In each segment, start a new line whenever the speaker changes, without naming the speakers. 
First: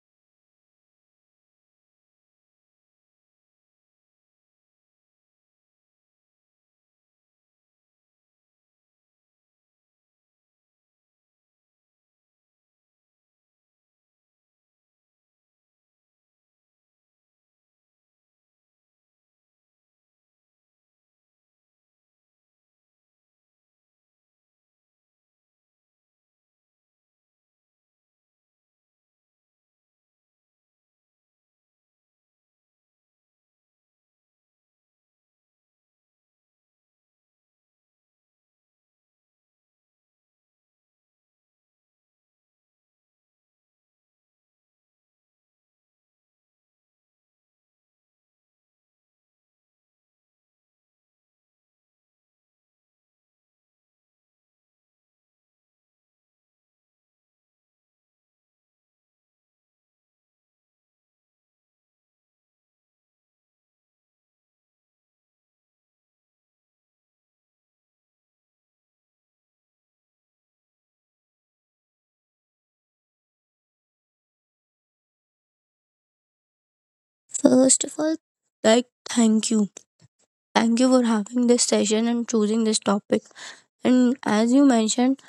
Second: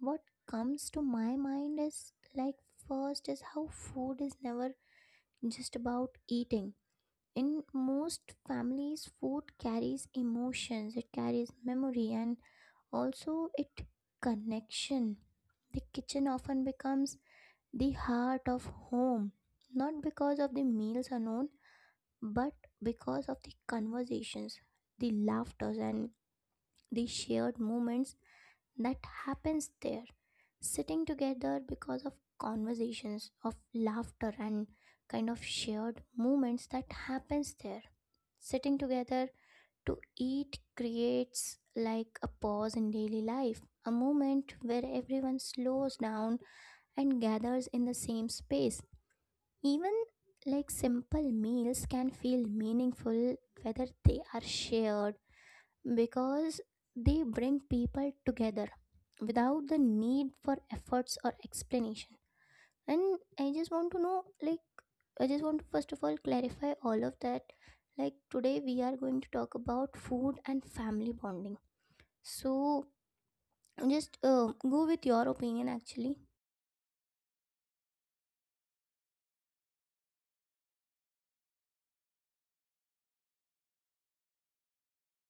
what comes to my mind is like first is how food is never just about eating. In most families, food carries emotions, it carries memory, and also it connection. The kitchen often becomes the heart of home, not because of the meals alone, but because of the conversations, the laughters, and the shared moments that happens there, sitting together because of conversations, of laughter, and kind of shared moments that happens there. Sitting together to eat creates like a pause in daily life, a moment where everyone slows down and gathers in the same space. Even like simple meals can feel meaningful whether they are shared because they bring people together without the need for efforts or explanation. And I just want to first of all clarify all of that. Like, today we are going to talk about food and family bonding, so just go with your opinion actually.
First of all, like thank you. Thank you for having this session and choosing this topic. And as you mentioned,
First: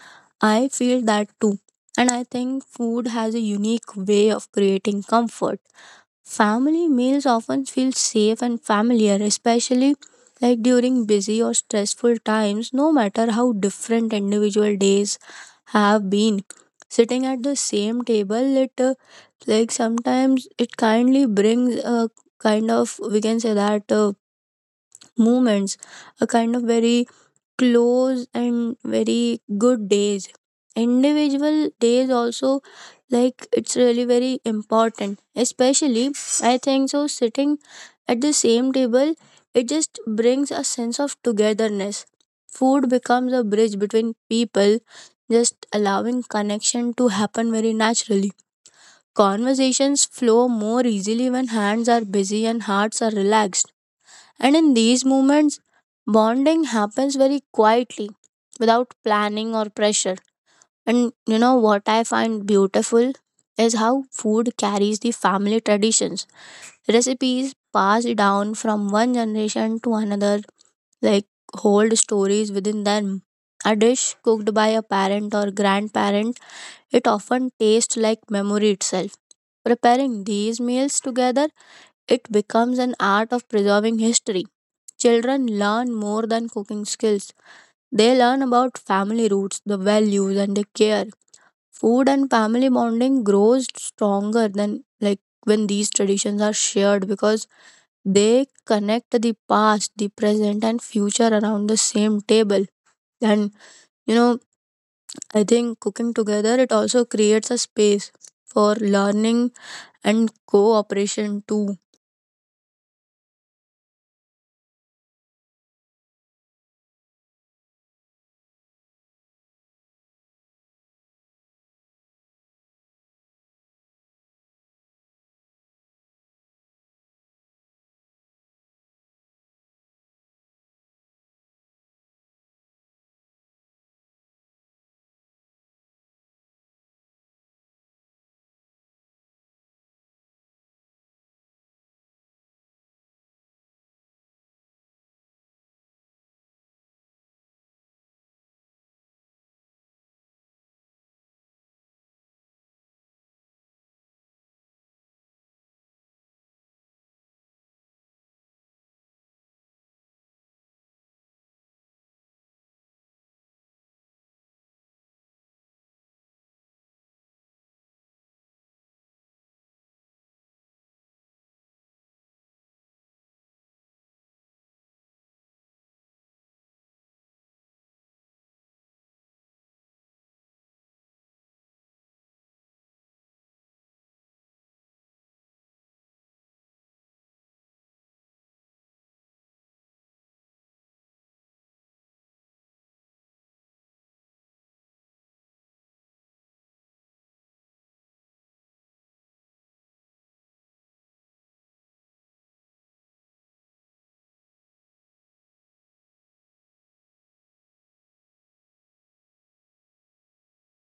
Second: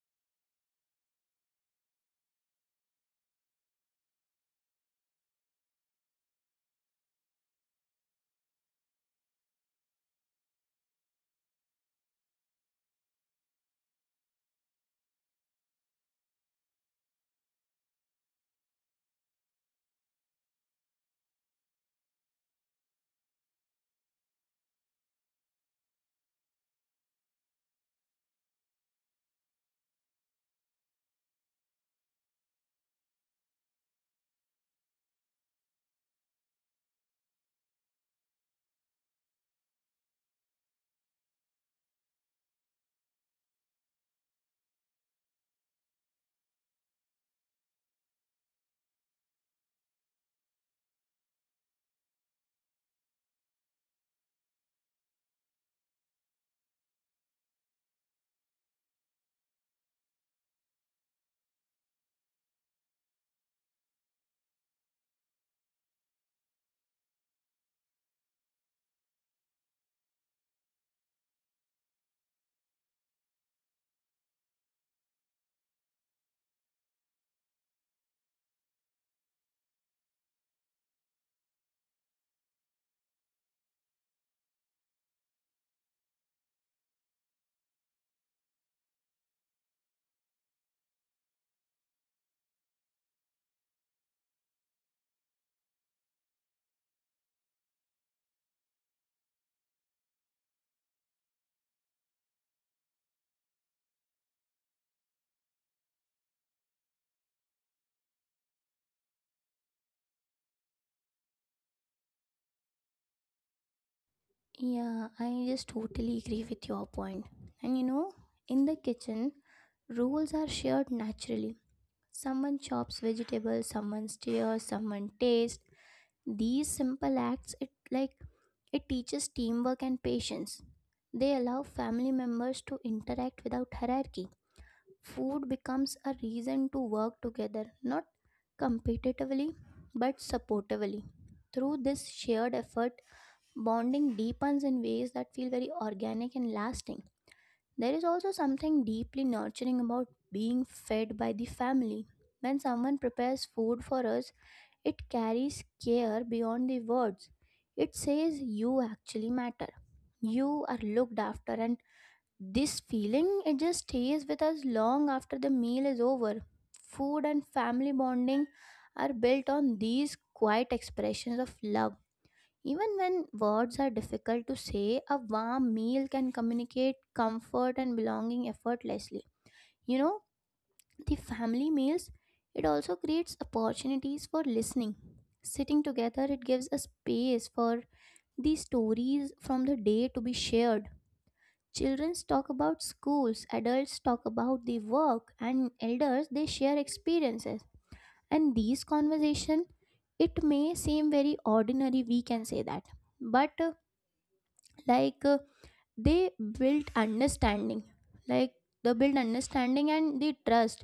I feel that too. And I think food has a unique way of creating comfort. Family meals often feel safe and familiar, especially like during busy or stressful times, no matter how different individual days have been. Sitting at the same table, it like sometimes it kindly brings a kind of, we can say that, moments, a kind of very close and very good days, individual days also, like it's really very important, especially I think, so sitting at the same table, it just brings a sense of togetherness. Food becomes a bridge between people, just allowing connection to happen very naturally. Conversations flow more easily when hands are busy and hearts are relaxed, and in these moments, bonding happens very quietly, without planning or pressure. And you know what I find beautiful is how food carries the family traditions. Recipes passed down from one generation to another, like, hold stories within them. A dish cooked by a parent or grandparent, it often tastes like memory itself. Preparing these meals together, it becomes an art of preserving history. Children learn more than cooking skills. They learn about family roots, the values, and the care. Food and family bonding grows stronger than like when these traditions are shared, because they connect the past, the present, and future around the same table. And you know, I think cooking together it also creates a space for learning and cooperation too.
Yeah, I just totally agree with your point. And you know, in the kitchen, rules are shared naturally. Someone chops vegetables, someone stirs, someone tastes. These simple acts it like it teaches teamwork and patience. They allow family members to interact without hierarchy. Food becomes a reason to work together, not competitively but supportively. Through this shared effort, bonding deepens in ways that feel very organic and lasting. There is also something deeply nurturing about being fed by the family. When someone prepares food for us, it carries care beyond the words. It says you actually matter. You are looked after, and this feeling it just stays with us long after the meal is over. Food and family bonding are built on these quiet expressions of love. Even when words are difficult to say, a warm meal can communicate comfort and belonging effortlessly. You know, the family meals, it also creates opportunities for listening. Sitting together, it gives a space for the stories from the day to be shared. Children talk about schools, adults talk about the work, and elders they share experiences. And these conversation, it may seem very ordinary, we can say that, but like uh, they built understanding like they build understanding and the trust.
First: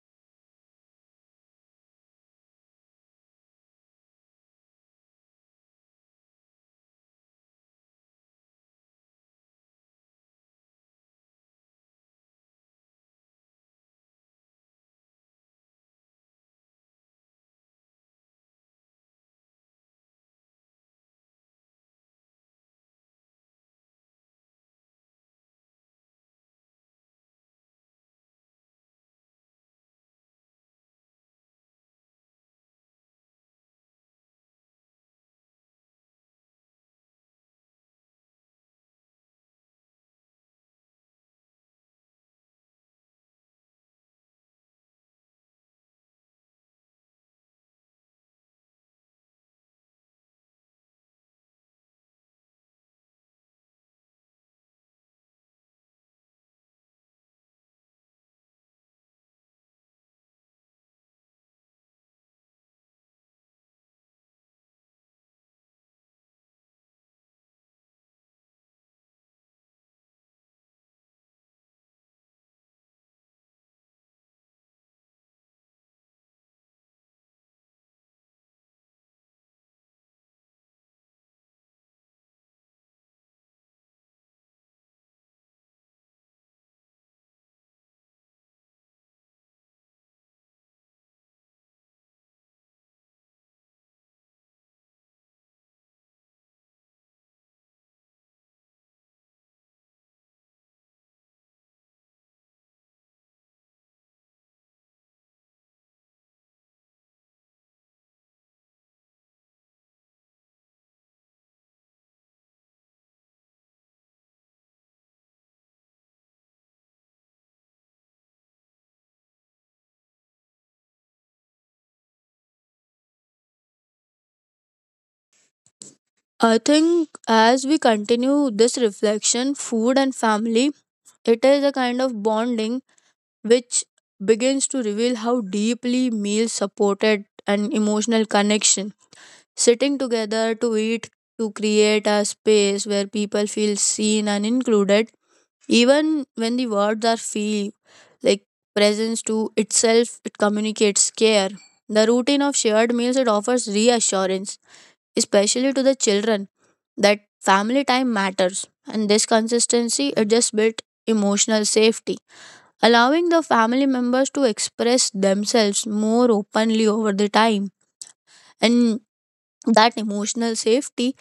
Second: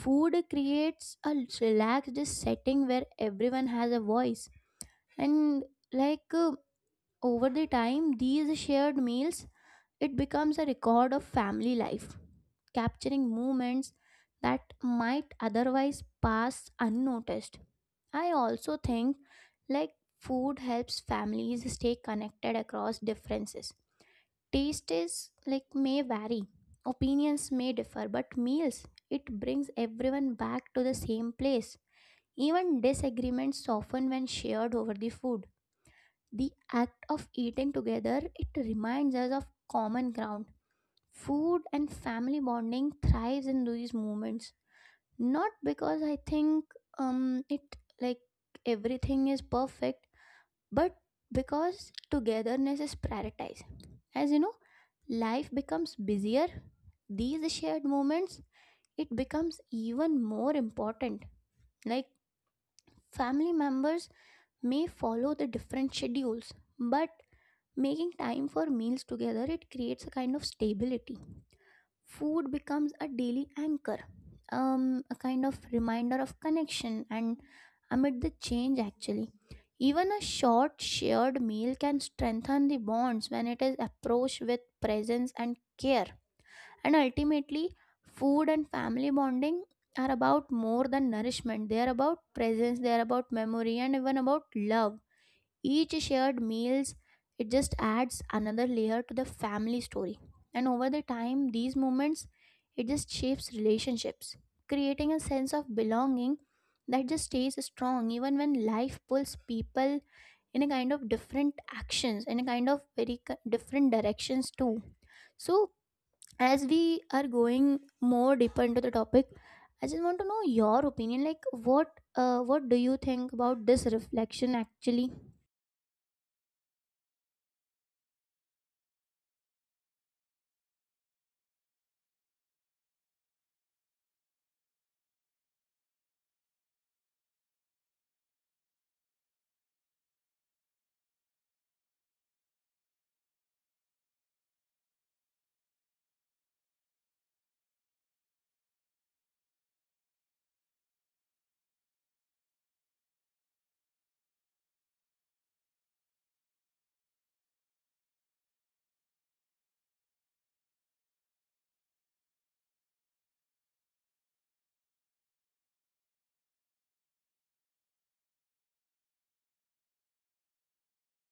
Food creates a relaxed setting where everyone has a voice, and like uh, over the time these shared meals it becomes a record of family life, capturing moments that might otherwise pass unnoticed. I also think like food helps families stay connected across differences. Taste is like may vary, opinions may differ, but meals, it brings everyone back to the same place. Even disagreements soften when shared over the food. The act of eating together, it reminds us of common ground. Food and family bonding thrives in these moments. Not because I think it like everything is perfect, but because togetherness is prioritized. As you know, life becomes busier, these shared moments it becomes even more important. Like, family members may follow the different schedules, but making time for meals together it creates a kind of stability. Food becomes a daily anchor, a kind of reminder of connection and amid the change, actually. Even a short shared meal can strengthen the bonds when it is approached with presence and care. And ultimately, food and family bonding are about more than nourishment, they are about presence, they are about memory, and even about love. Each shared meals, it just adds another layer to the family story. And over the time, these moments, it just shapes relationships, creating a sense of belonging that just stays strong even when life pulls people in a kind of different actions, in a kind of very different directions too. So, as we are going more deeper into the topic, I just want to know your opinion. Like, what do you think about this reflection actually?
I think as we continue this reflection, food and family, it is a kind of bonding which begins to reveal how deeply meals supported an emotional connection. Sitting together to eat, to create a space where people feel seen and included, even when the words are few, like presence to itself, it communicates care. The routine of shared meals it offers reassurance, especially to the children, that family time matters, and this consistency it just built emotional safety, allowing the family members to express themselves more openly over the time. And that emotional safety,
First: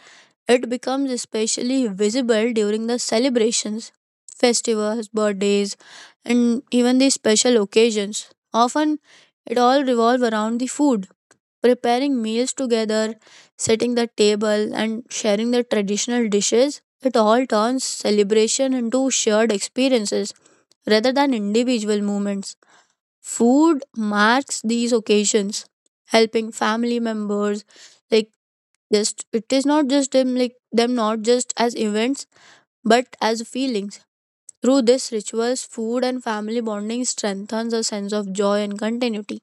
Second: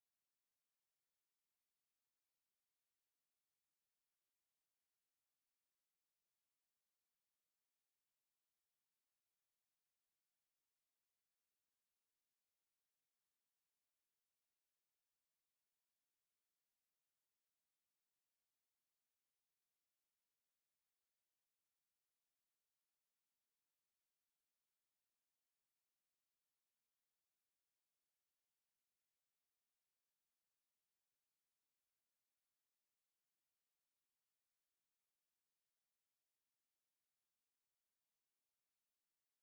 it becomes especially visible during the celebrations, festivals, birthdays, and even the special occasions, often it all revolves around the food. Preparing meals together, setting the table, and sharing the traditional dishes, it all turns celebration into shared experiences rather than individual moments. Food marks these occasions, helping family members, like, just it is not just them like them, not just as events but as feelings. Through this rituals, food and family bonding strengthens a sense of joy and continuity.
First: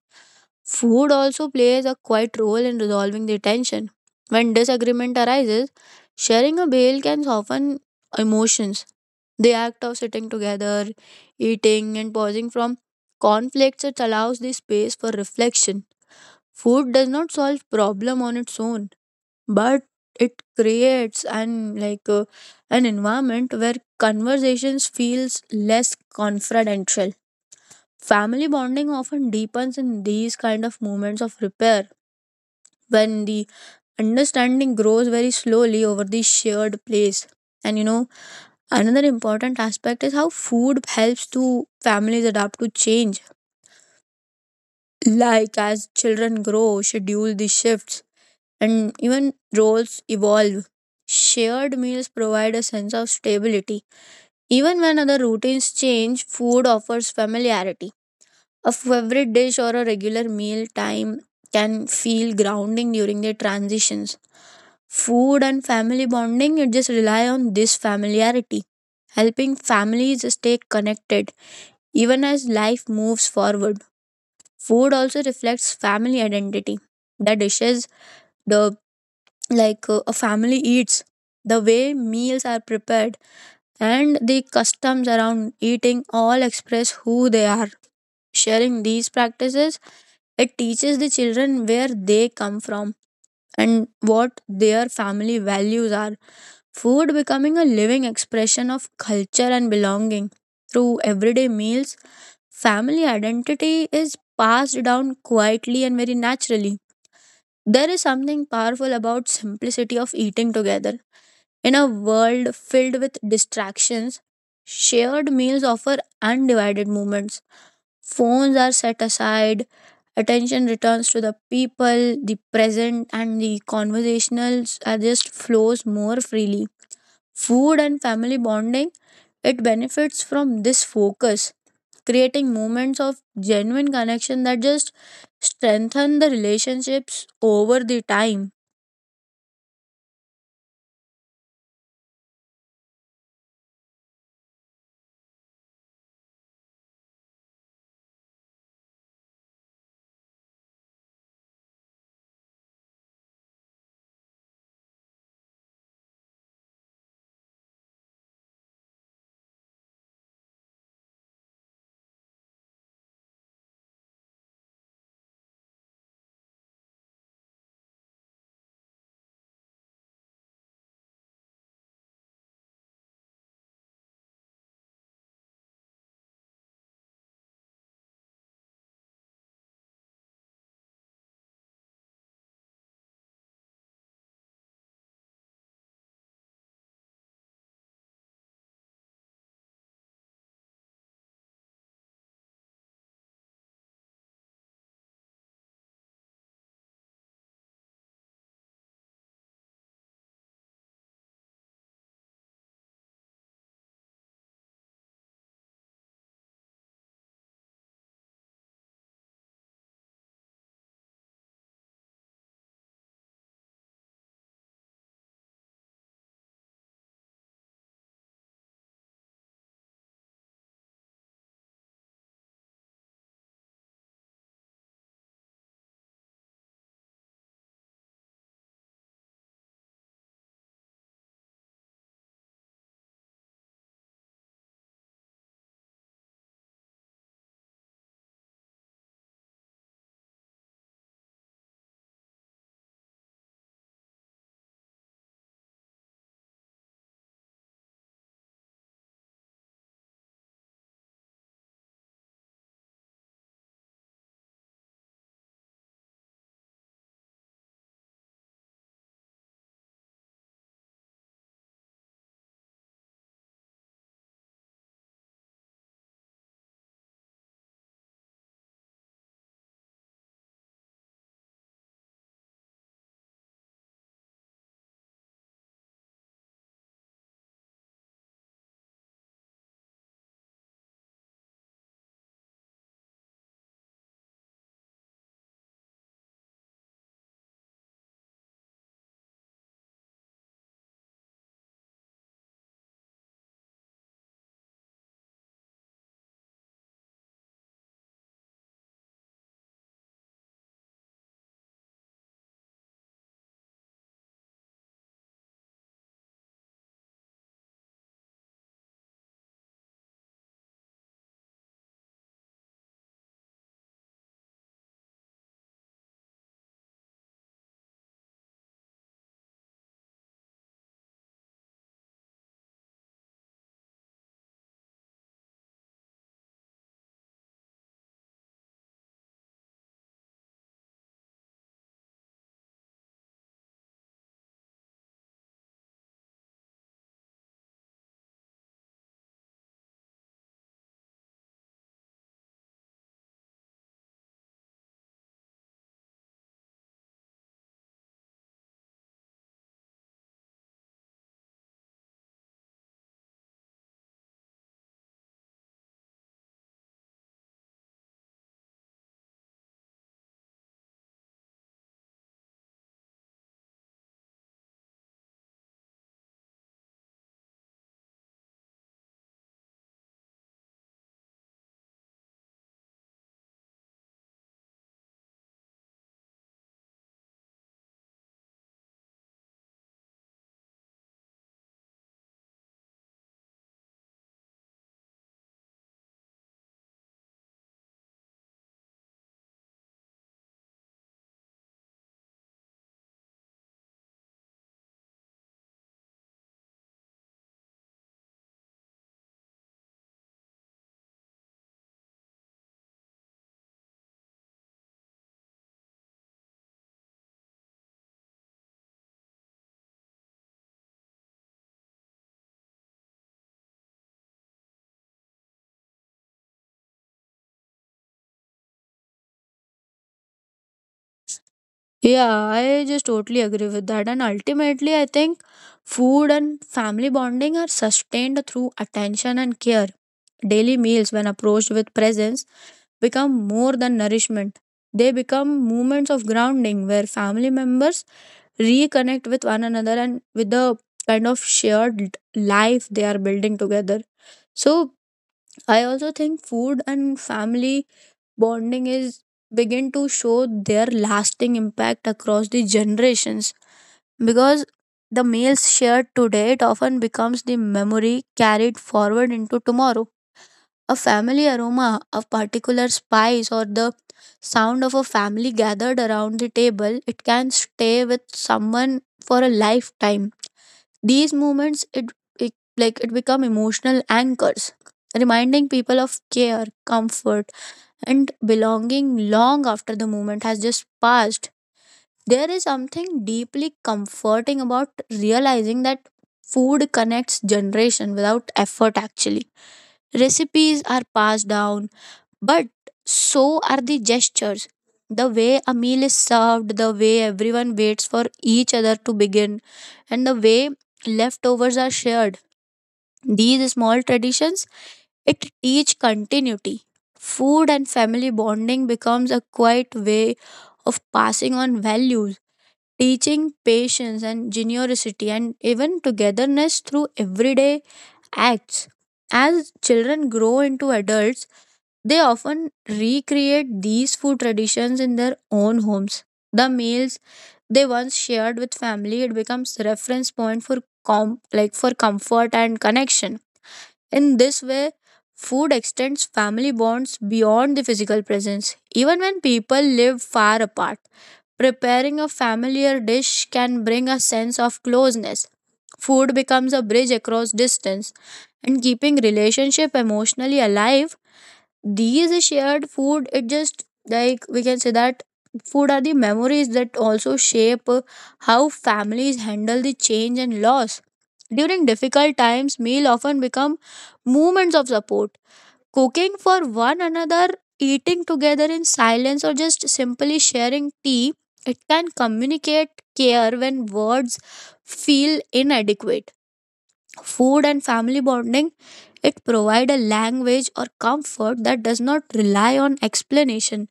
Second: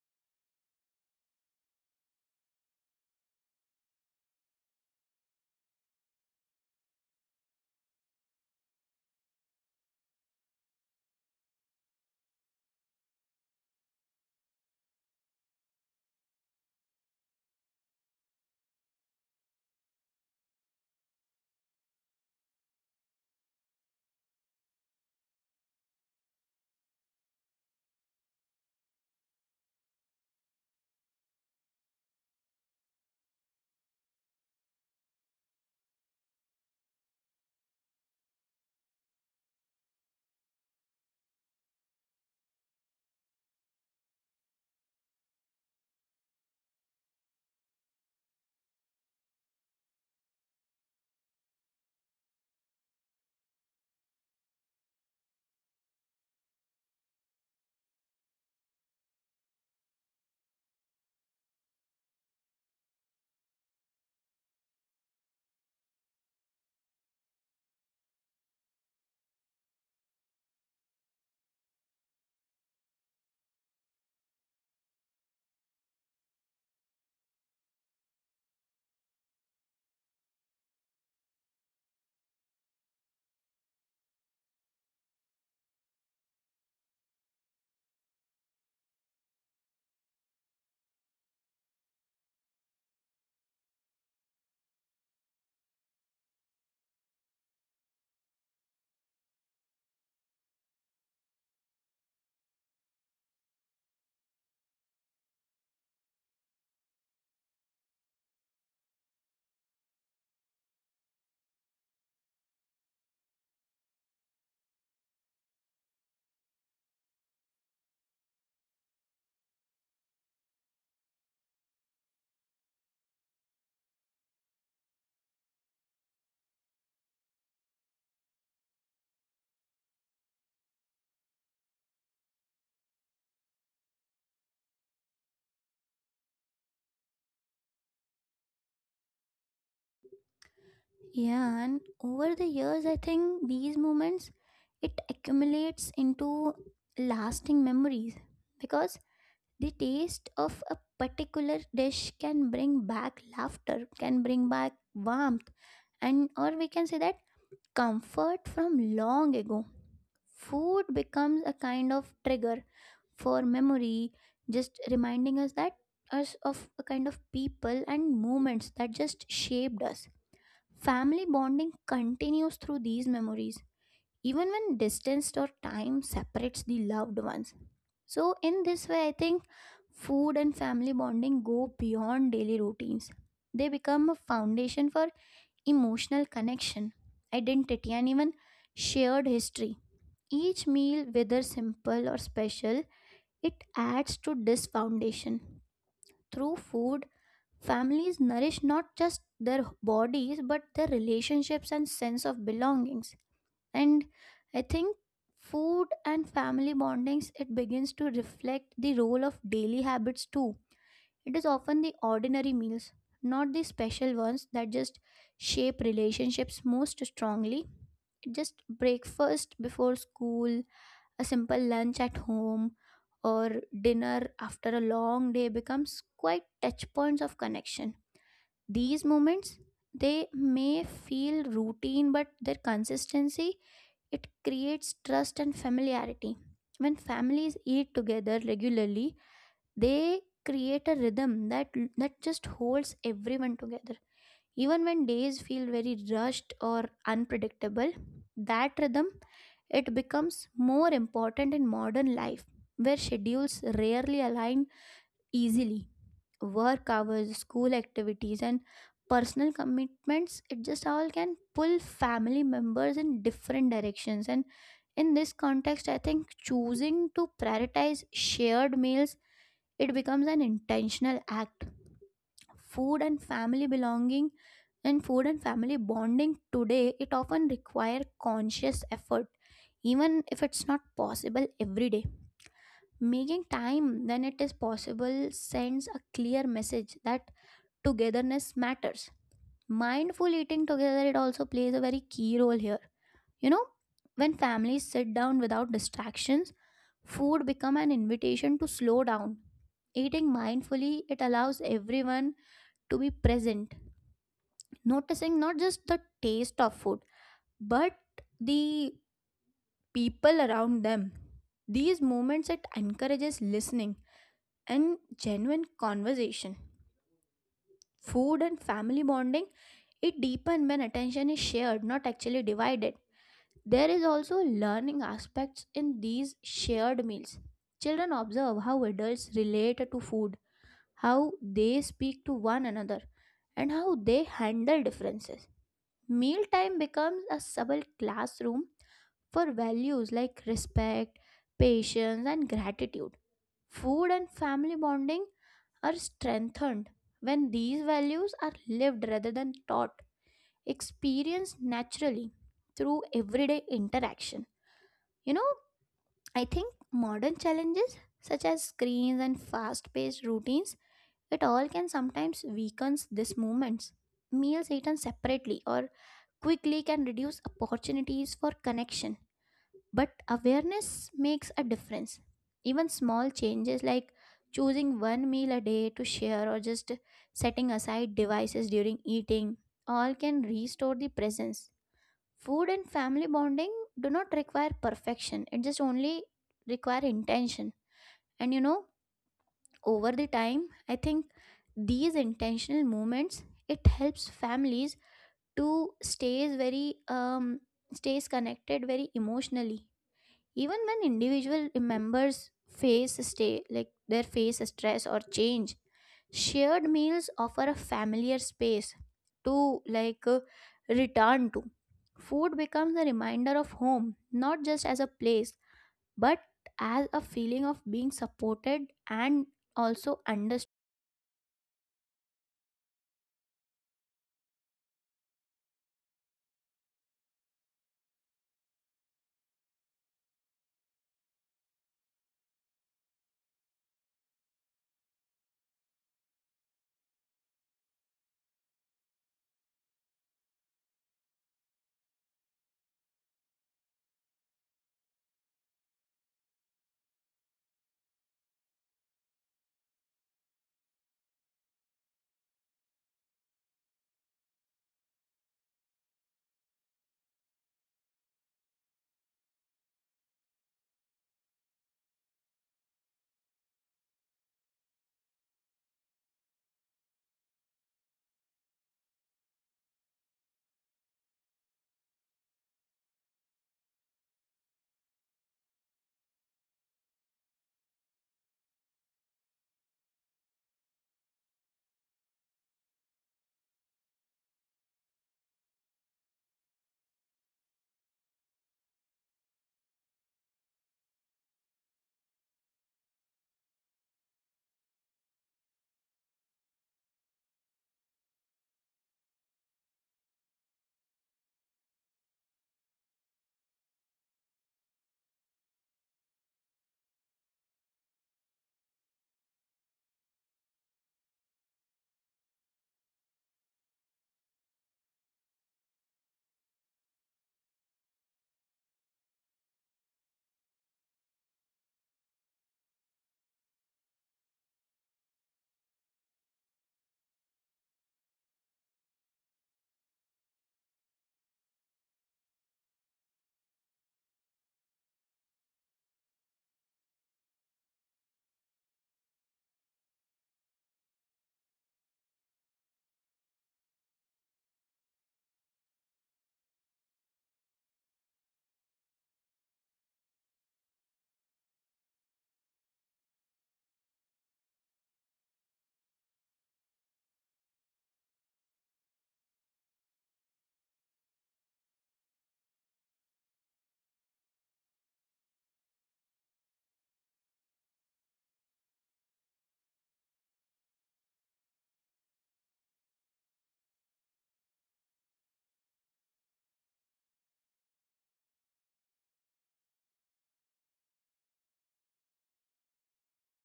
Food also plays a quiet role in resolving the tension. When disagreement arises, sharing a meal can soften emotions. The act of sitting together, eating, and pausing from conflicts, it allows the space for reflection. Food does not solve problem on its own, but it creates an environment where conversations feels less confidential. Family bonding often deepens in these kind of moments of repair, when the understanding grows very slowly over the shared place. And you know, another important aspect is how food helps to families adapt to change. Like as children grow, schedule the shifts, and even roles evolve. Shared meals provide a sense of stability. Even when other routines change, food offers familiarity. A favorite dish or a regular meal time can feel grounding during their transitions. Food and family bonding it just rely on this familiarity, helping families stay connected. Even as life moves forward, food also reflects family identity. The dishes, the like a family eats, the way meals are prepared, and the customs around eating all express who they are. Sharing these practices, it teaches the children where they come from and what their family values are. Food becoming a living expression of culture and belonging. Through everyday meals, family identity is passed down quietly and very naturally. There is something powerful about simplicity of eating together. In a world filled with distractions, shared meals offer undivided moments. Phones are set aside, attention returns to the people, the present, and the conversationals are just flows more freely. Food and family bonding, it benefits from this focus, creating moments of genuine connection that just strengthen the relationships over the time.
Yeah, and over the years, I think these moments it accumulates into lasting memories, because the taste of a particular dish can bring back laughter, can bring back warmth, and or we can say that comfort from long ago. Food becomes a kind of trigger for memory, just reminding us of a kind of people and moments that just shaped us. Family bonding continues through these memories, even when distance or time separates the loved ones. So, in this way, I think food and family bonding go beyond daily routines. They become a foundation for emotional connection, identity, and even shared history. Each meal, whether simple or special, it adds to this foundation. Through food, families nourish not just their bodies but their relationships and sense of belongings. And I think food and family bondings it begins to reflect the role of daily habits too. It is often the ordinary meals, not the special ones, that just shape relationships most strongly. Just breakfast before school, a simple lunch at home, or dinner after a long day becomes quite touch points of connection. These moments they may feel routine, but their consistency it creates trust and familiarity. When families eat together regularly, they create a rhythm that just holds everyone together. Even when days feel very rushed or unpredictable, that rhythm it becomes more important in modern life where schedules rarely align easily. Work hours, school activities, and personal commitments, it just all can pull family members in different directions. And in this context, I think choosing to prioritize shared meals, it becomes an intentional act. Food and family belonging and food and family bonding today, it often require conscious effort, even if it's not possible every day. Making time when it is possible sends a clear message that togetherness matters. Mindful eating together, it also plays a very key role here. You know, when families sit down without distractions, food become an invitation to slow down. Eating mindfully, it allows everyone to be present, noticing not just the taste of food, but the people around them. These moments, it encourages listening and genuine conversation. Food and family bonding, it deepens when attention is shared, not actually divided. There is also learning aspects in these shared meals. Children observe how adults relate to food, how they speak to one another, and how they handle differences. Mealtime becomes a subtle classroom for values like respect, patience, and gratitude. Food and family bonding are strengthened when these values are lived rather than taught, experienced naturally through everyday interaction. You know, I think modern challenges such as screens and fast-paced routines, it all can sometimes weakens these movements. Meals eaten separately or quickly can reduce opportunities for connection, but awareness makes a difference. Even small changes like choosing one meal a day to share or just setting aside devices during eating all can restore the presence. Food and family bonding do not require perfection, it just only require intention. And you know, over the time, I think these intentional movements it helps families to stays connected very emotionally. Even when individual members face stay like their face stress or change, shared meals offer a familiar space to return to. Food becomes a reminder of home, not just as a place, but as a feeling of being supported and also understood.
Yeah, I just totally agree with that. And ultimately, I think food and family bonding are sustained through attention and care. Daily meals, when approached with presence, become more than nourishment. They become moments of grounding where family members reconnect with one another and with the kind of shared life they are building together. So, I also think food and family bonding is begin to show their lasting impact across the generations, because the meals shared today it often becomes the memory carried forward into tomorrow. A family aroma, a particular spice, or the sound of a family gathered around the table, it can stay with someone for a lifetime. These moments it become emotional anchors, reminding people of care, comfort, and belonging long after the moment has just passed. There is something deeply comforting about realizing that food connects generation without effort actually. Recipes are passed down, but so are the gestures. The way a meal is served, the way everyone waits for each other to begin, and the way leftovers are shared, these small traditions it teach continuity. Food and family bonding becomes a quiet way of passing on values, teaching patience and generosity and even togetherness through everyday acts. As children grow into adults, they often recreate these food traditions in their own homes. The meals they once shared with family it becomes reference point for for comfort and connection. In this way, food extends family bonds beyond the physical presence, even when people live far apart. Preparing a familiar dish can bring a sense of closeness. Food becomes a bridge across distance, and keeping relationship emotionally alive, these shared food it just, like we can say that, food are the memories that also shape how families handle the change and loss. During difficult times, meal often become moments of support. Cooking for one another, eating together in silence or just simply sharing tea, it can communicate care when words feel inadequate. Food and family bonding, it provides a language or comfort that does not rely on explanation.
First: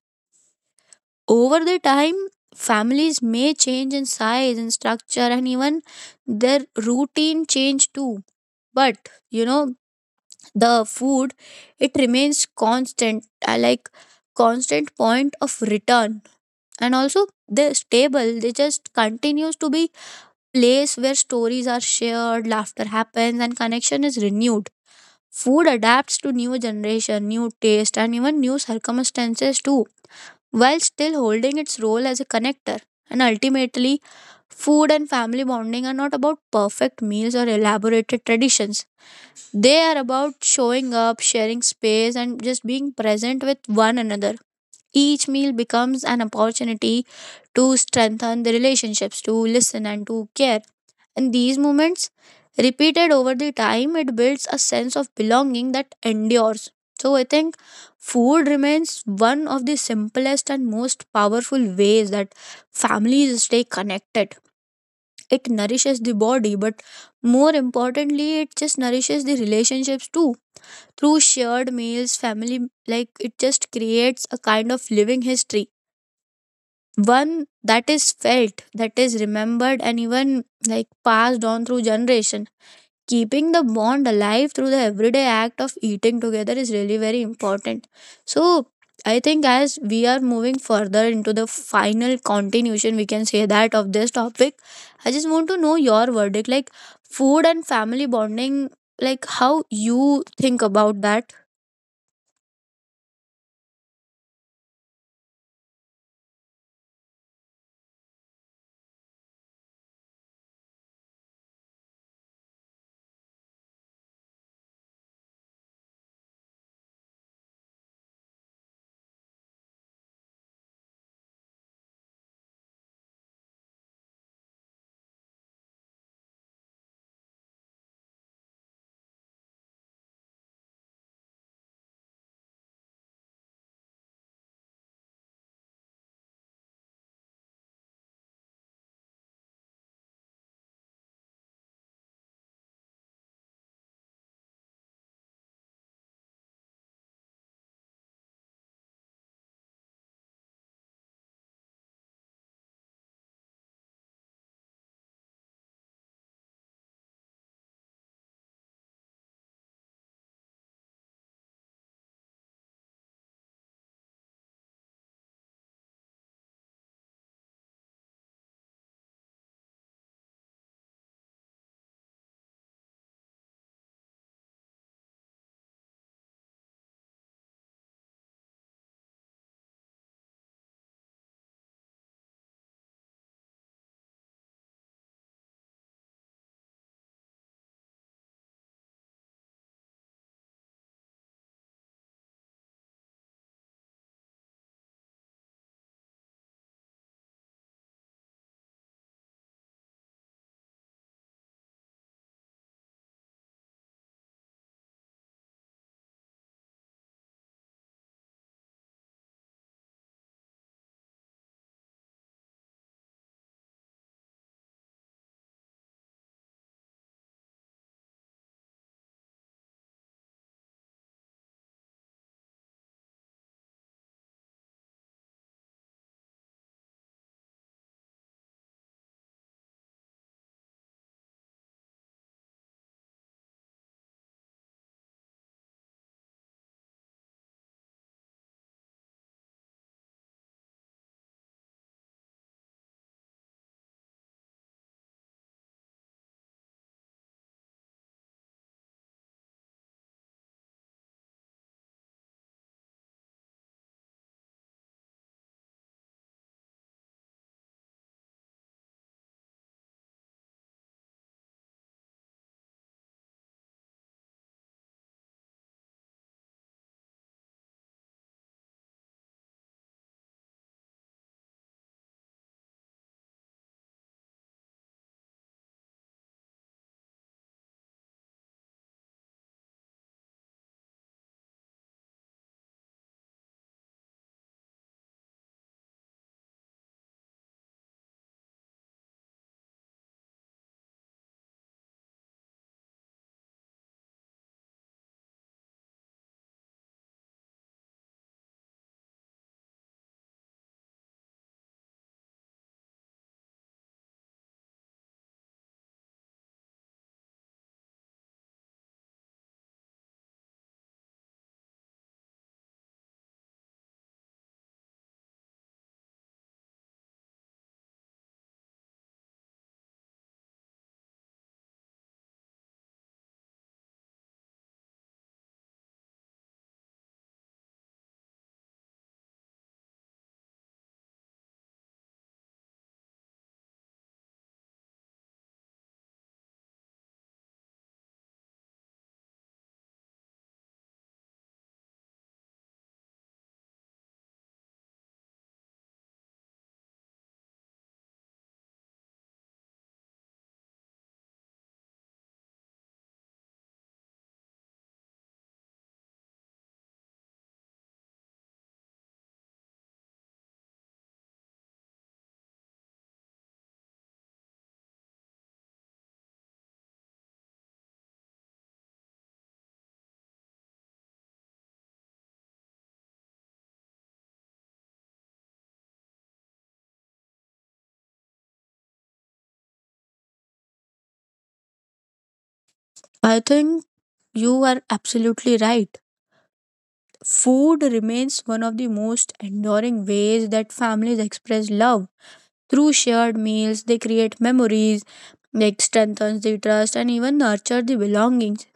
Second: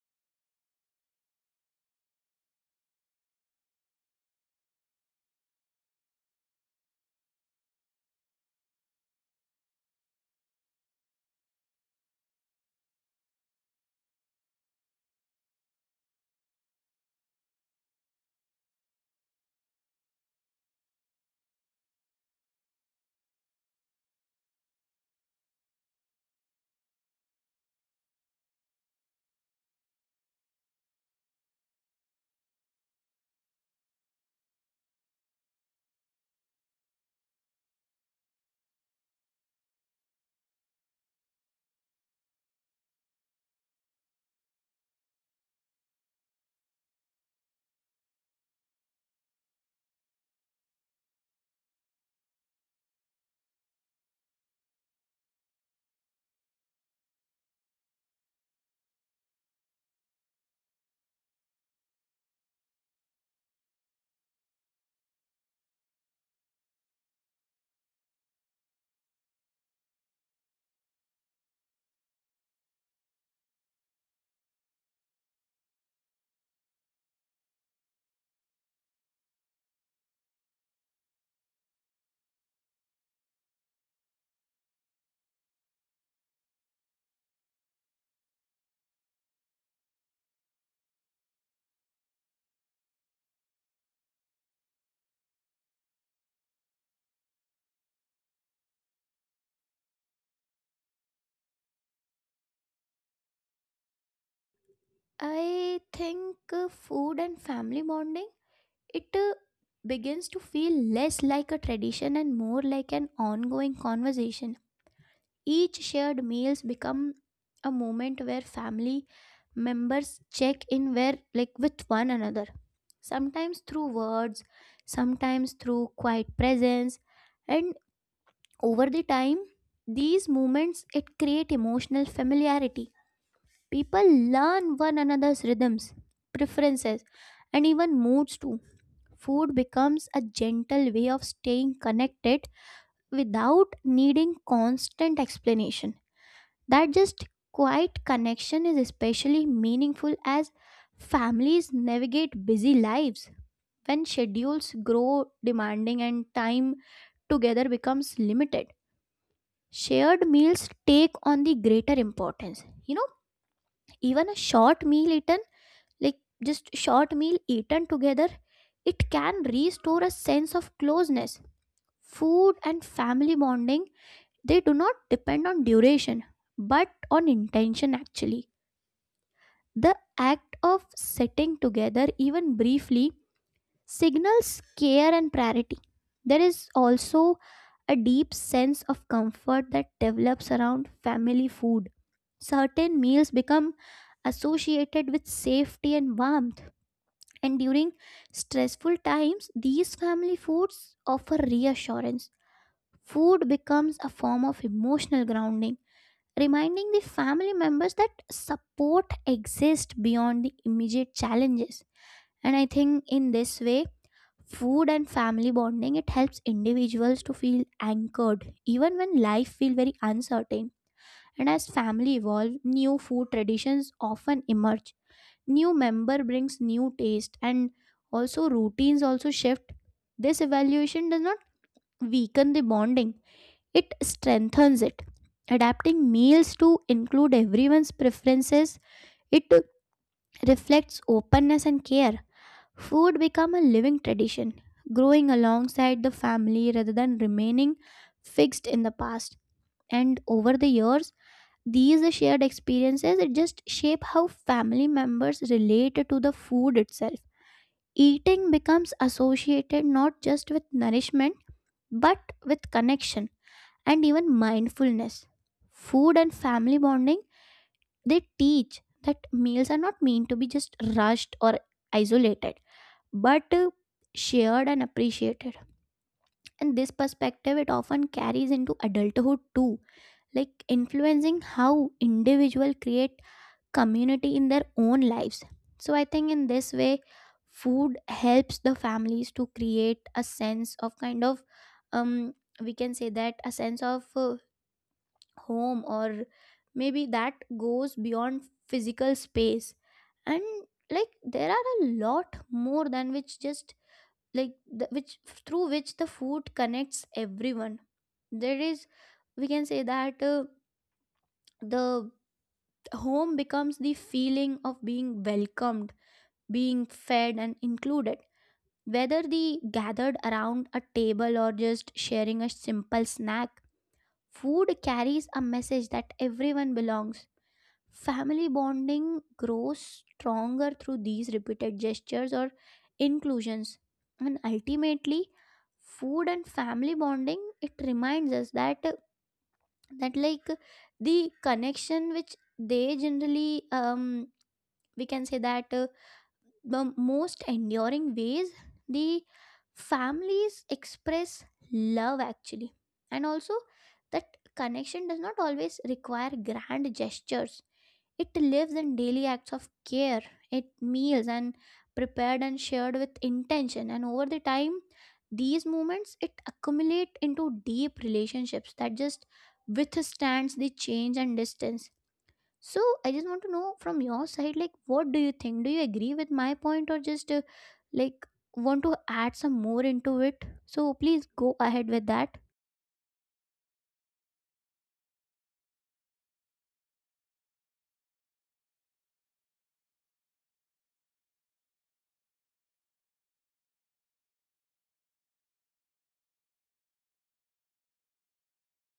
Over the time, families may change in size and structure and even their routine change too. But you know, the food it remains constant, constant point of return, and also the are stable, they just continues to be place where stories are shared, laughter happens, and connection is renewed. Food adapts to new generation, new taste, and even new circumstances too, while still holding its role as a connector. And ultimately, food and family bonding are not about perfect meals or elaborated traditions. They are about showing up, sharing space, and just being present with one another. Each meal becomes an opportunity to strengthen the relationships, to listen, and to care, and these moments, repeated over the time, it builds a sense of belonging that endures. So I think food remains one of the simplest and most powerful ways that families stay connected. It nourishes the body, but more importantly, it just nourishes the relationships too. Through shared meals, family, like it just creates a kind of living history. One that is felt, that is remembered, and even like passed on through generation, keeping the bond alive through the everyday act of eating together is really very important. So I think as we are moving further into the final continuation, we can say that, of this topic, I just want to know your verdict, like food and family bonding, like how you think about that.
I think food and family bonding it begins to feel less like a tradition and more like an ongoing conversation. Each shared meals become a moment where family members check in where like with one another, sometimes through words, sometimes through quiet presence. And over the time these moments it create emotional familiarity. People learn one another's rhythms, preferences, and even moods too. Food becomes a gentle way of staying connected without needing constant explanation. That just quiet connection is especially meaningful as families navigate busy lives. When schedules grow demanding and time together becomes limited, shared meals take on the greater importance. You know, even a short meal eaten, like just short meal eaten together, it can restore a sense of closeness. Food and family bonding, they do not depend on duration but on intention actually. The act of sitting together, even briefly, signals care and priority. There is also a deep sense of comfort that develops around family food. Certain meals become associated with safety and warmth, and during stressful times, these family foods offer reassurance. Food becomes a form of emotional grounding, reminding the family members that support exists beyond the immediate challenges. And I think in this way, food and family bonding it helps individuals to feel anchored even when life feels very uncertain. And as family evolve, new food traditions often emerge. New member brings new taste, and also routines also shift. This evaluation does not weaken the bonding, it strengthens it. Adapting meals to include everyone's preferences, it reflects openness and care. Food become a living tradition, growing alongside the family rather than remaining fixed in the past. And over the years, these shared experiences it just shape how family members relate to the food itself. Eating becomes associated not just with nourishment but with connection and even mindfulness. Food and family bonding, they teach that meals are not meant to be just rushed or isolated, but shared and appreciated. And this perspective, it often carries into adulthood too, like influencing how individual create community in their own lives. So I think in this way, food helps the families to create a sense of kind of um, we can say that a sense of home, or maybe that goes beyond physical space, and like there are a lot more than which just like which through which the food connects everyone. There is, we can say that the home becomes the feeling of being welcomed, being fed and included. Whether the gathered around a table or just sharing a simple snack, food carries a message that everyone belongs. Family bonding grows stronger through these repeated gestures or inclusions. And ultimately, food and family bonding it reminds us that that like the connection which they generally we can say that the most enduring ways the families express love actually, and also that connection does not always require grand gestures. It lives in daily acts of care, it meals and prepared and shared with intention, and over the time these moments it accumulate into deep relationships that just withstands the change and distance. So I just want to know from your side, like, what do you think? Do you agree with my point, or just like want to add some more into it? So please go ahead with that.
I think you are absolutely right. Food remains one of the most enduring ways that families express love. Through shared meals, they create memories, like strengthens the trust and even nurture the belongings.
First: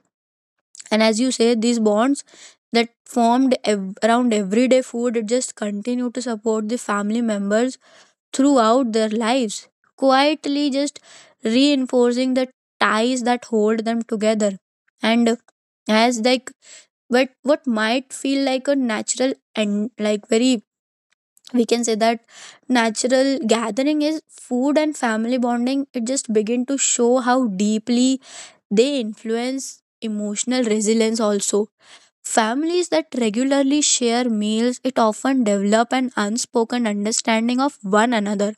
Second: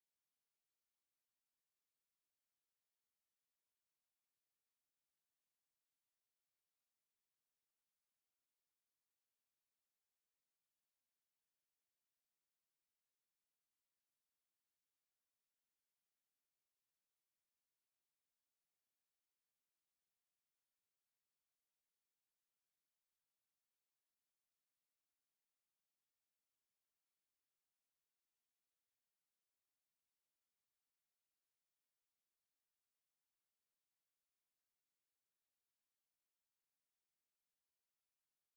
And as you say, these bonds that formed around everyday food it just continue to support the family members throughout their lives, quietly just reinforcing the ties that hold them together. And as like, but what might feel like a natural and like very, we can say that, natural gathering is food and family bonding, it just begin to show how deeply they influence emotional resilience also. Families that regularly share meals it often develop an unspoken understanding of one another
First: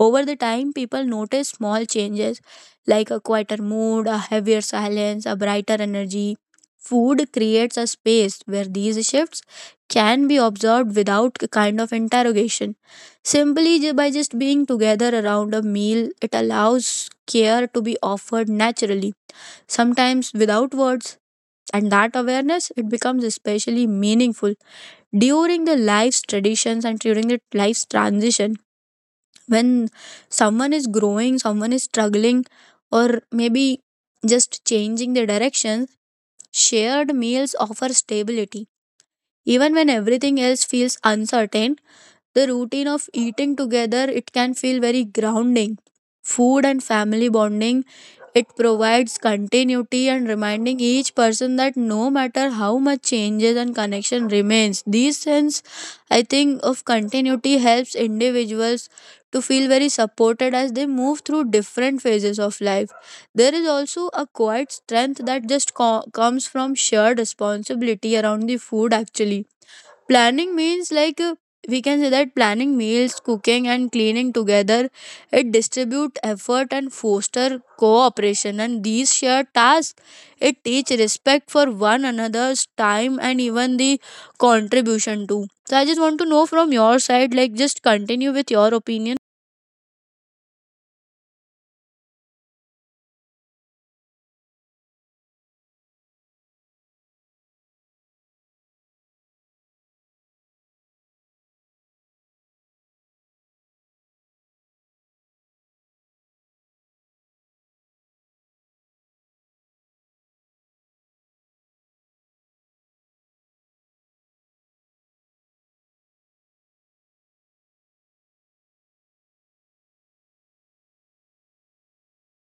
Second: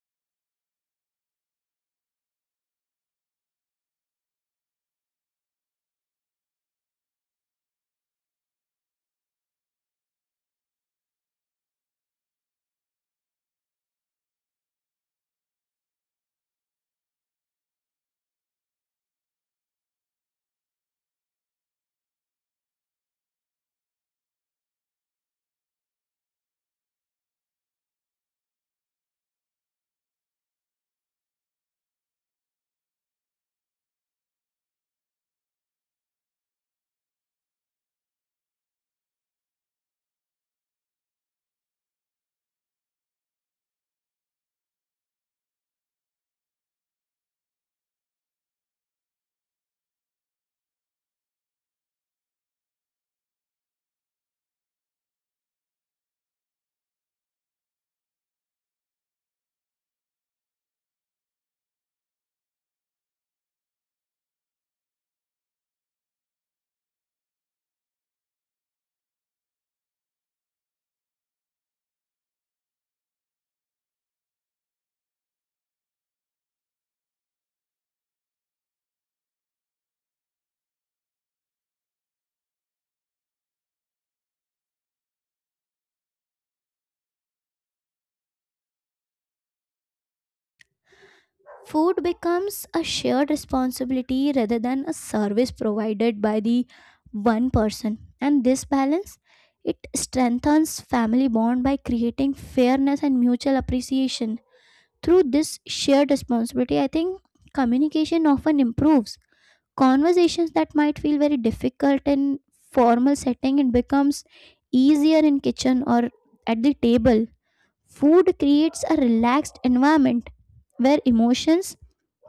over the time. People notice small changes, like a quieter mood, a heavier silence, a brighter energy. Food creates a space where these shifts can be observed without a kind of interrogation. Simply by just being together around a meal, it allows care to be offered naturally, sometimes without words. And that awareness, it becomes especially meaningful during the life's traditions and during the life's transition. When someone is growing, someone is struggling, or maybe just changing their direction, shared meals offer stability. Even when everything else feels uncertain, the routine of eating together it can feel very grounding. Food and family bonding it provides continuity and reminding each person that no matter how much changes and connection remains, this sense, I think, of continuity helps individuals to feel very supported as they move through different phases of life. There is also a quiet strength that comes from shared responsibility around the food, actually. Planning means like We can say that planning meals, cooking, and cleaning together, it distribute effort and foster cooperation. And these shared tasks, it teach respect for one another's time and even the contribution too. So I just want to know from your side, like just continue with your opinion.
Food becomes a shared responsibility rather than a service provided by the one person. And this balance it strengthens family bond by creating fairness and mutual appreciation. Through this shared responsibility, I think communication often improves. Conversations that might feel very difficult in formal setting it becomes easier in kitchen or at the table. Food creates a relaxed environment where emotions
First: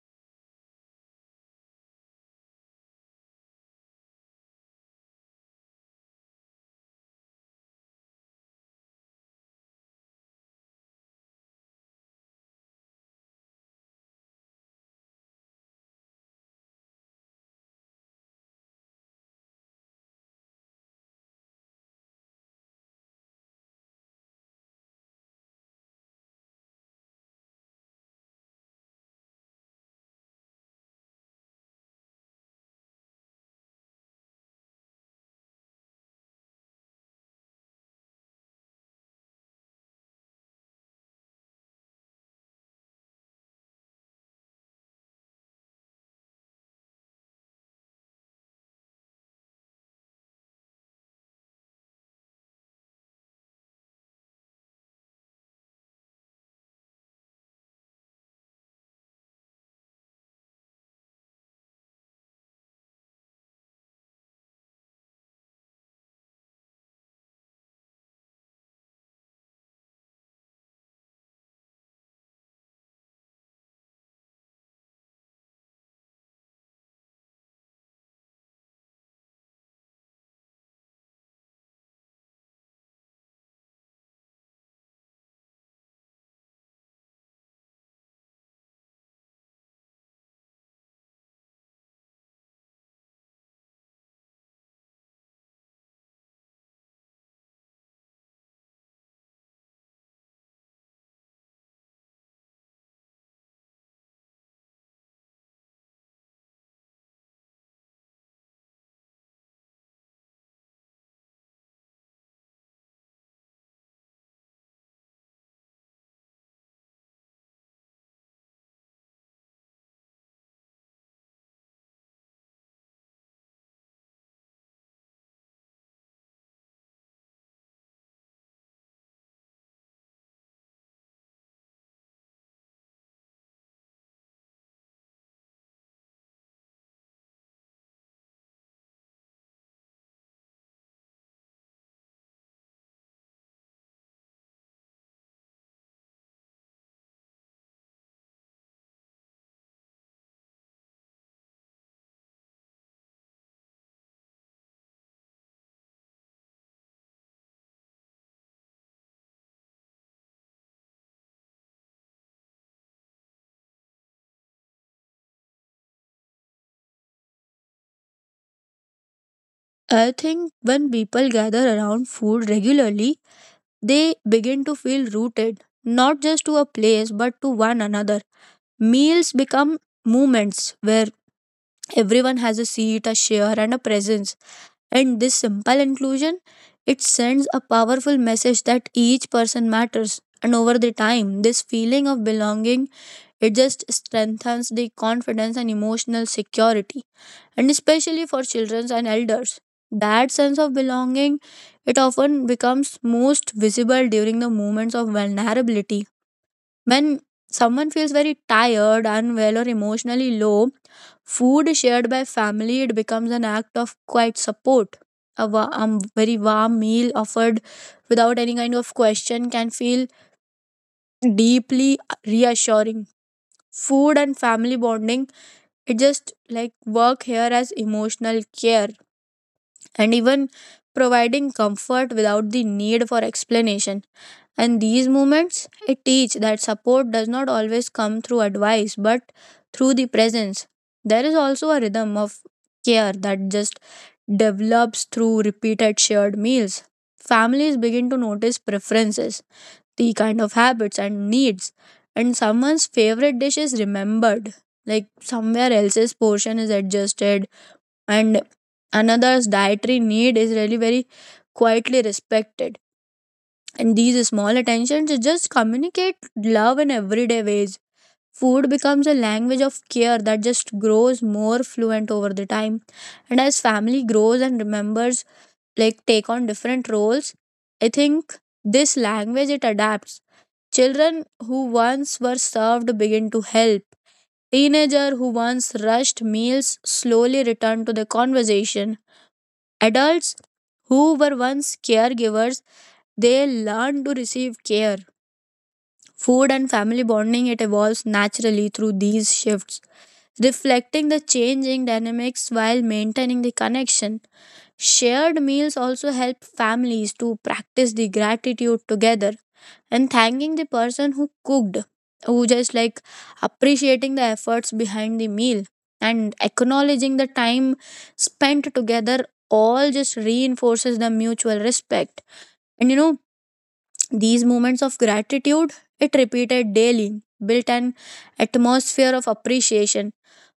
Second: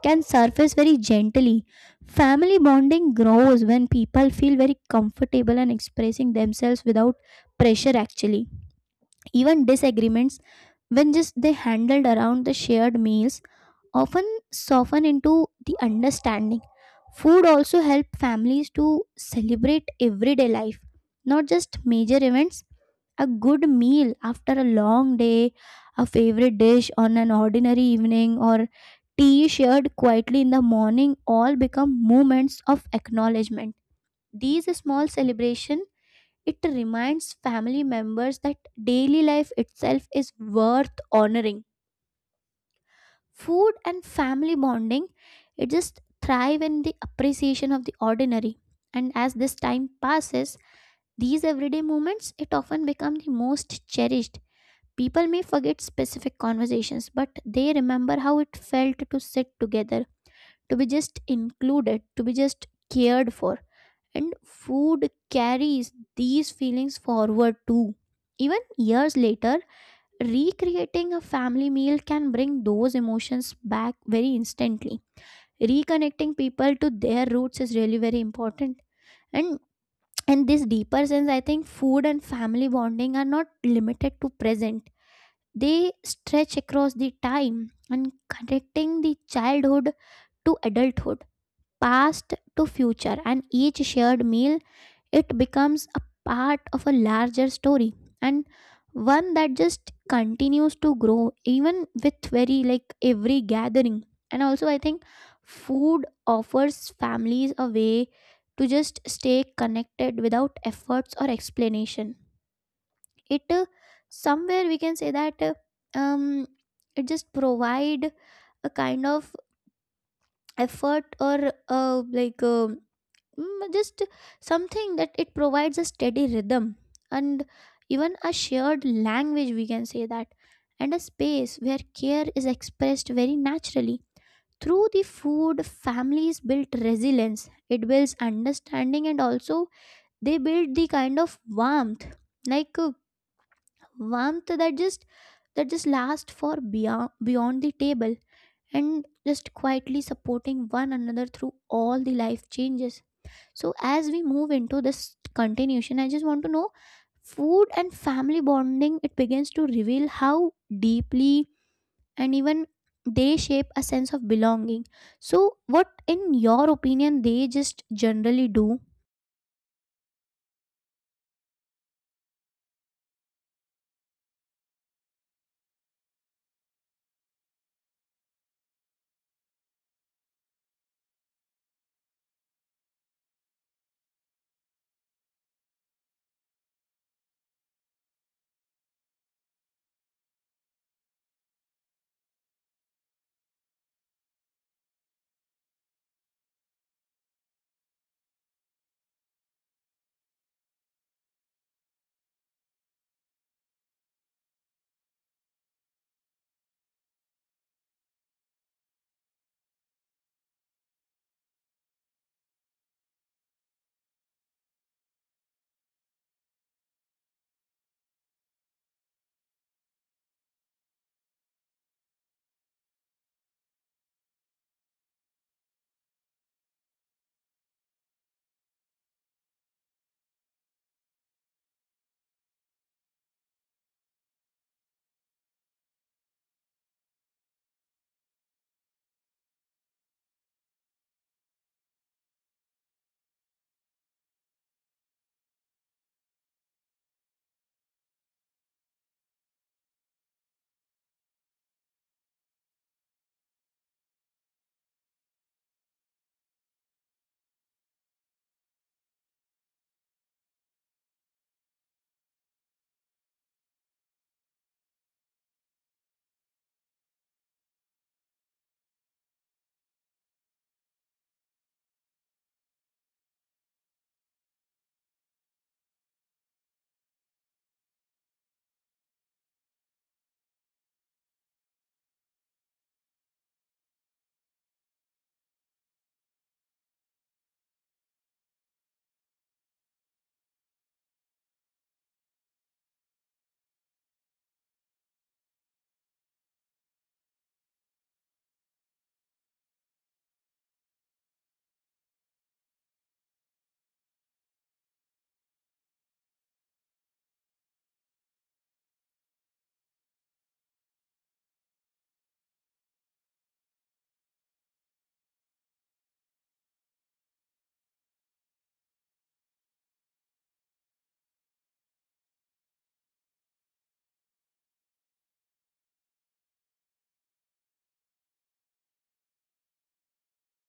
can surface very gently. Family bonding grows when people feel very comfortable and expressing themselves without pressure actually. Even disagreements, when just they handled around the shared meals, often soften into the understanding. Food also help families to celebrate everyday life, not just major events. A good meal after a long day, a favorite dish on an ordinary evening, or tea shared quietly in the morning all become moments of acknowledgement. These small celebration it reminds family members that daily life itself is worth honoring. Food and family bonding, it just thrive in the appreciation of the ordinary. And as this time passes, these everyday moments it often become the most cherished. People may forget specific conversations, but they remember how it felt to sit together, to be just included, to be just cared for. And food carries these feelings forward too. Even years later, recreating a family meal can bring those emotions back very instantly, reconnecting people to their roots is really very important. And in this deeper sense I think food and family bonding are not limited to present. They stretch across the time and connecting the childhood to adulthood, past to future, and each shared meal it becomes a part of a larger story, and one that just continues to grow even with very like every gathering. And also, I think food offers families a way to just stay connected without efforts or explanation. It somewhere we can say that um, it just provide a kind of effort or just something that it provides a steady rhythm, and even a shared language we can say that, and a space where care is expressed very naturally. Through the food families build resilience, it builds understanding, and also they build the kind of warmth, like uh, warmth that just lasts for beyond the table, and just quietly supporting one another through all the life changes. So, as we move into this continuation, I just want to know food and family bonding, it begins to reveal how deeply and even they shape a sense of belonging. So, what, in your opinion, they just generally do?
I think when people gather around food regularly, they begin to feel rooted, not just to a place but to one another. Meals become moments where everyone has a seat, a share, and a presence. And this simple inclusion, it sends a powerful message that each person matters. And over the time, this feeling of belonging, it just strengthens the confidence and emotional security. And especially for children and elders. That sense of belonging, it often becomes most visible during the moments of vulnerability when someone feels very tired, unwell, or emotionally low, food shared by family it becomes an act of quiet support. A very warm meal offered without any kind of question can feel deeply reassuring. Food and family bonding it just like work here as emotional care and even providing comfort without the need for explanation. And these moments, it teach that support does not always come through advice, but through the presence. There is also a rhythm of care that just develops through repeated shared meals. Families begin to notice preferences, the kind of habits and needs, and someone's favorite dish is remembered. Like somewhere else's portion is adjusted, and another's dietary need is really very quietly respected, and these small attentions just communicate love in everyday ways. Food becomes a language of care that just grows more fluent over the time. And as family grows and remembers, like take on different roles, I think this language it adapts. Children who once were served begin to help. Teenager who once rushed meals slowly return to the conversation. Adults who were once caregivers, they learn to receive care. Food and family bonding it evolves naturally through these shifts, reflecting the changing dynamics while maintaining the connection. Shared meals also help families to practice the gratitude together, and thanking the person who cooked, who just like appreciating the efforts behind the meal and acknowledging the time spent together, all just reinforces the mutual respect. And you know, these moments of gratitude, it repeated daily, built an atmosphere of appreciation.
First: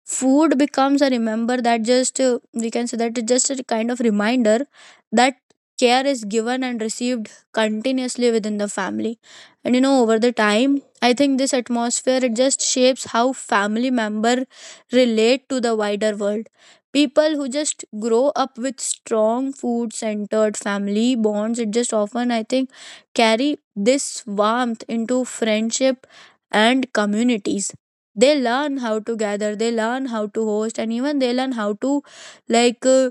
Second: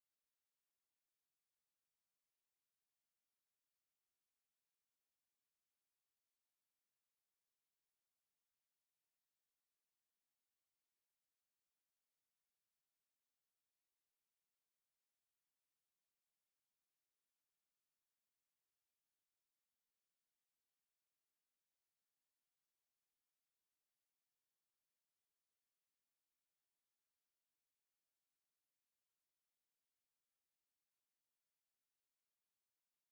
Food becomes a remember that just we can say that it's just a kind of reminder that care is given and received continuously within the family. And you know, over the time I think this atmosphere it just shapes how family member relate to the wider world. People who just grow up with strong food centered family bonds, it just often I think carry this warmth into friendship and communities. They learn how to gather, they learn how to host, and even they learn how to like uh,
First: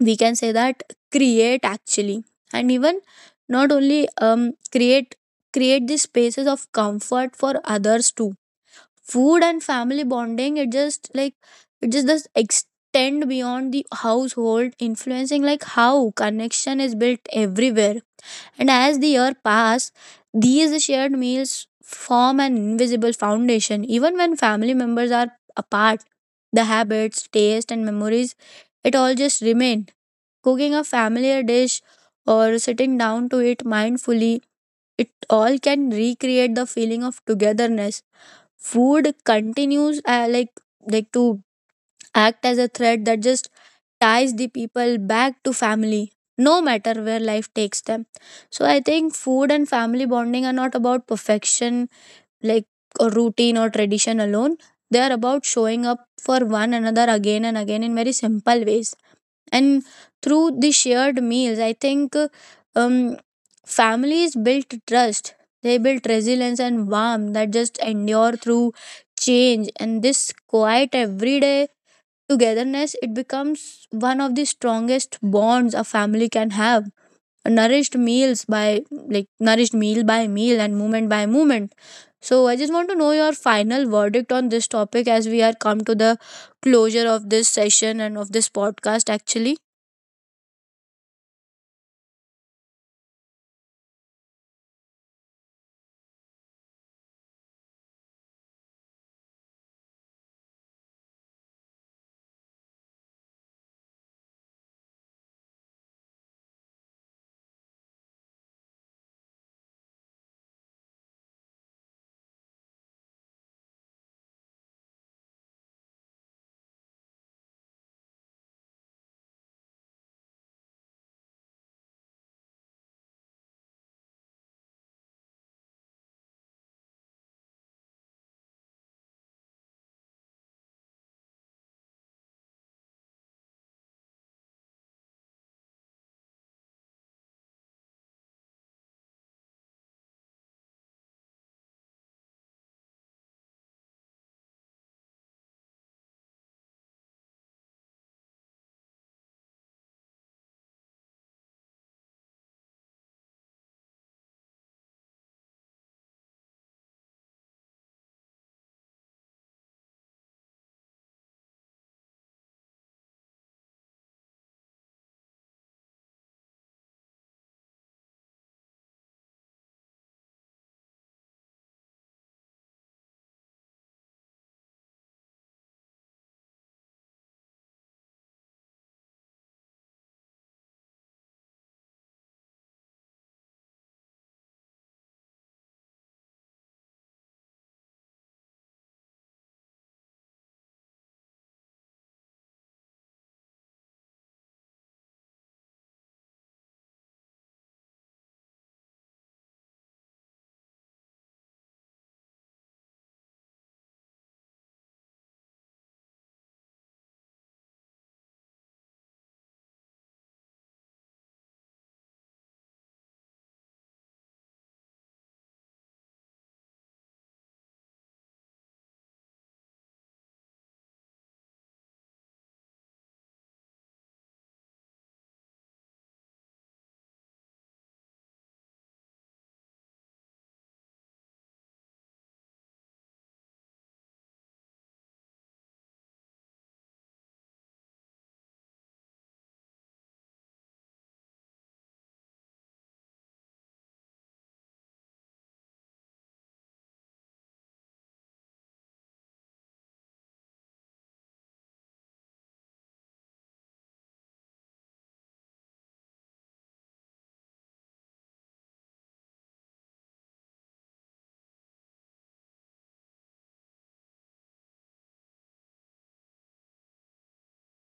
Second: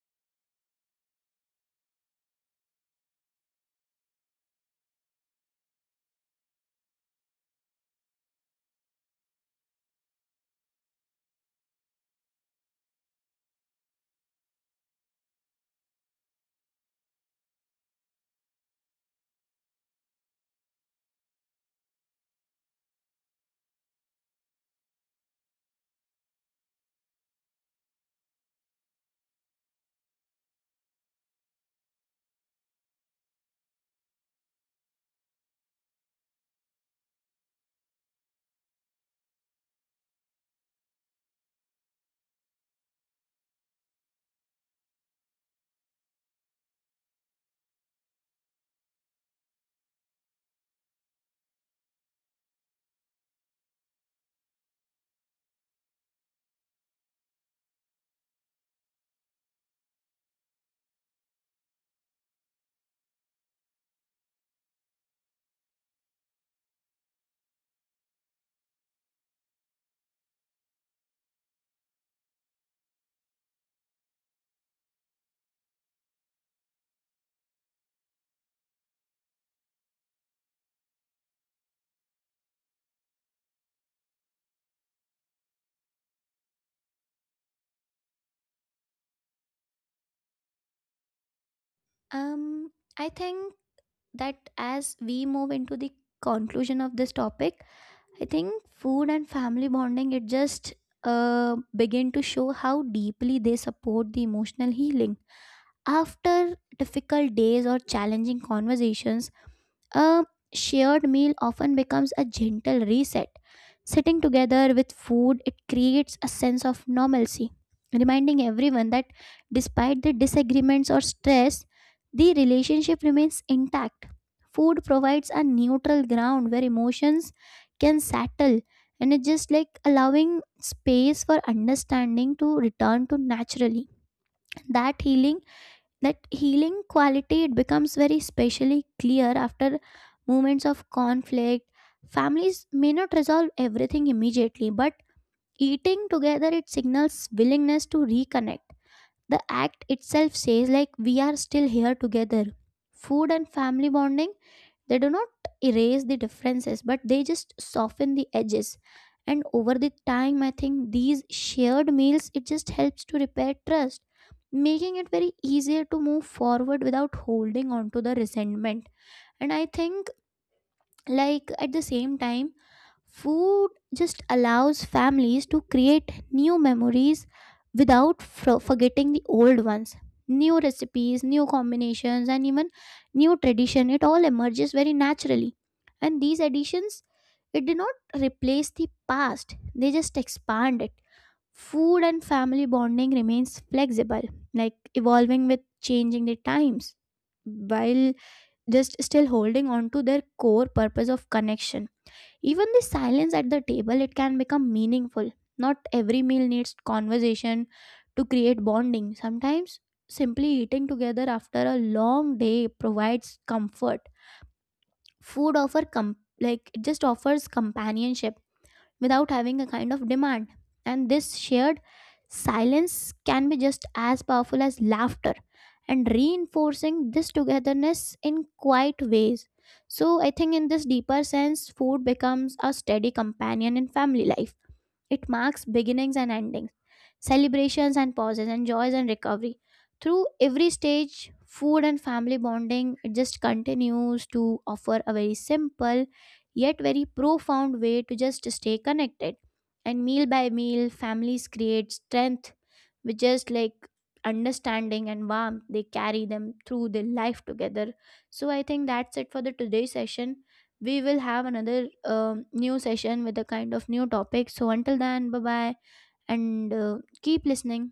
we can say that create actually, and even not only create these spaces of comfort for others too. Food and family bonding it just like it just does extend beyond the household, influencing like how connection is built everywhere. And as the year pass, these shared meals form an invisible foundation. Even when family members are apart, the habits, taste, and memories, it all just remain. Cooking a familiar dish or sitting down to it mindfully, it all can recreate the feeling of togetherness. Food continues to act as a thread that just ties the people back to family no matter where life takes them. So I think food and family bonding are not about perfection, like a routine or tradition alone. They are about showing up for one another again and again in very simple ways. And through the shared meals I think um, families built trust, they built resilience and warmth that just endure through change. And this quiet everyday togetherness, it becomes one of the strongest bonds a family can have. Nourished meals by nourished meal by meal and moment by moment. So I just want to know your final verdict on this topic as we are come to the closure of this session and of this podcast actually.
Um, I think that as we move into the conclusion of this topic, I think food and family bonding, it just begin to show how deeply they support the emotional healing. After difficult days or challenging conversations, a shared meal often becomes a gentle reset. Sitting together with food, it creates a sense of normalcy, reminding everyone that despite the disagreements or stress, the relationship remains intact. Food provides a neutral ground where emotions can settle, and it's just like allowing space for understanding to return to naturally. That healing that healing quality it becomes very specially clear after moments of conflict. Families may not resolve everything immediately, but eating together it signals willingness to reconnect. The act itself says like we are still here together. Food and family bonding, they do not erase the differences, but they just soften the edges. And over the time, I think these shared meals it just helps to repair trust, making it very easier to move forward without holding on to the resentment. And I think like at the same time food just allows families to create new memories without forgetting the old ones. New recipes, new combinations, and even new tradition it all emerges very naturally, and these additions it did not replace the past, they just expand it. Food and family bonding remains flexible, like evolving with changing the times, while just still holding on to their core purpose of connection. Even the silence at the table, it can become meaningful. Not every meal needs conversation to create bonding. Sometimes simply eating together after a long day provides comfort. Food like it just offers companionship without having a kind of demand. And this shared silence can be just as powerful as laughter, and reinforcing this togetherness in quiet ways. So, I think in this deeper sense, food becomes a steady companion in family life. It marks beginnings and endings, celebrations and pauses, and joys and recovery. Through every stage food and family bonding it just continues to offer a very simple yet very profound way to just stay connected, and meal by meal families create strength with just like understanding and warmth they carry them through their life together. So I think that's it for the today's session. We will have another new session with a kind of new topic, so until then, bye bye and keep listening.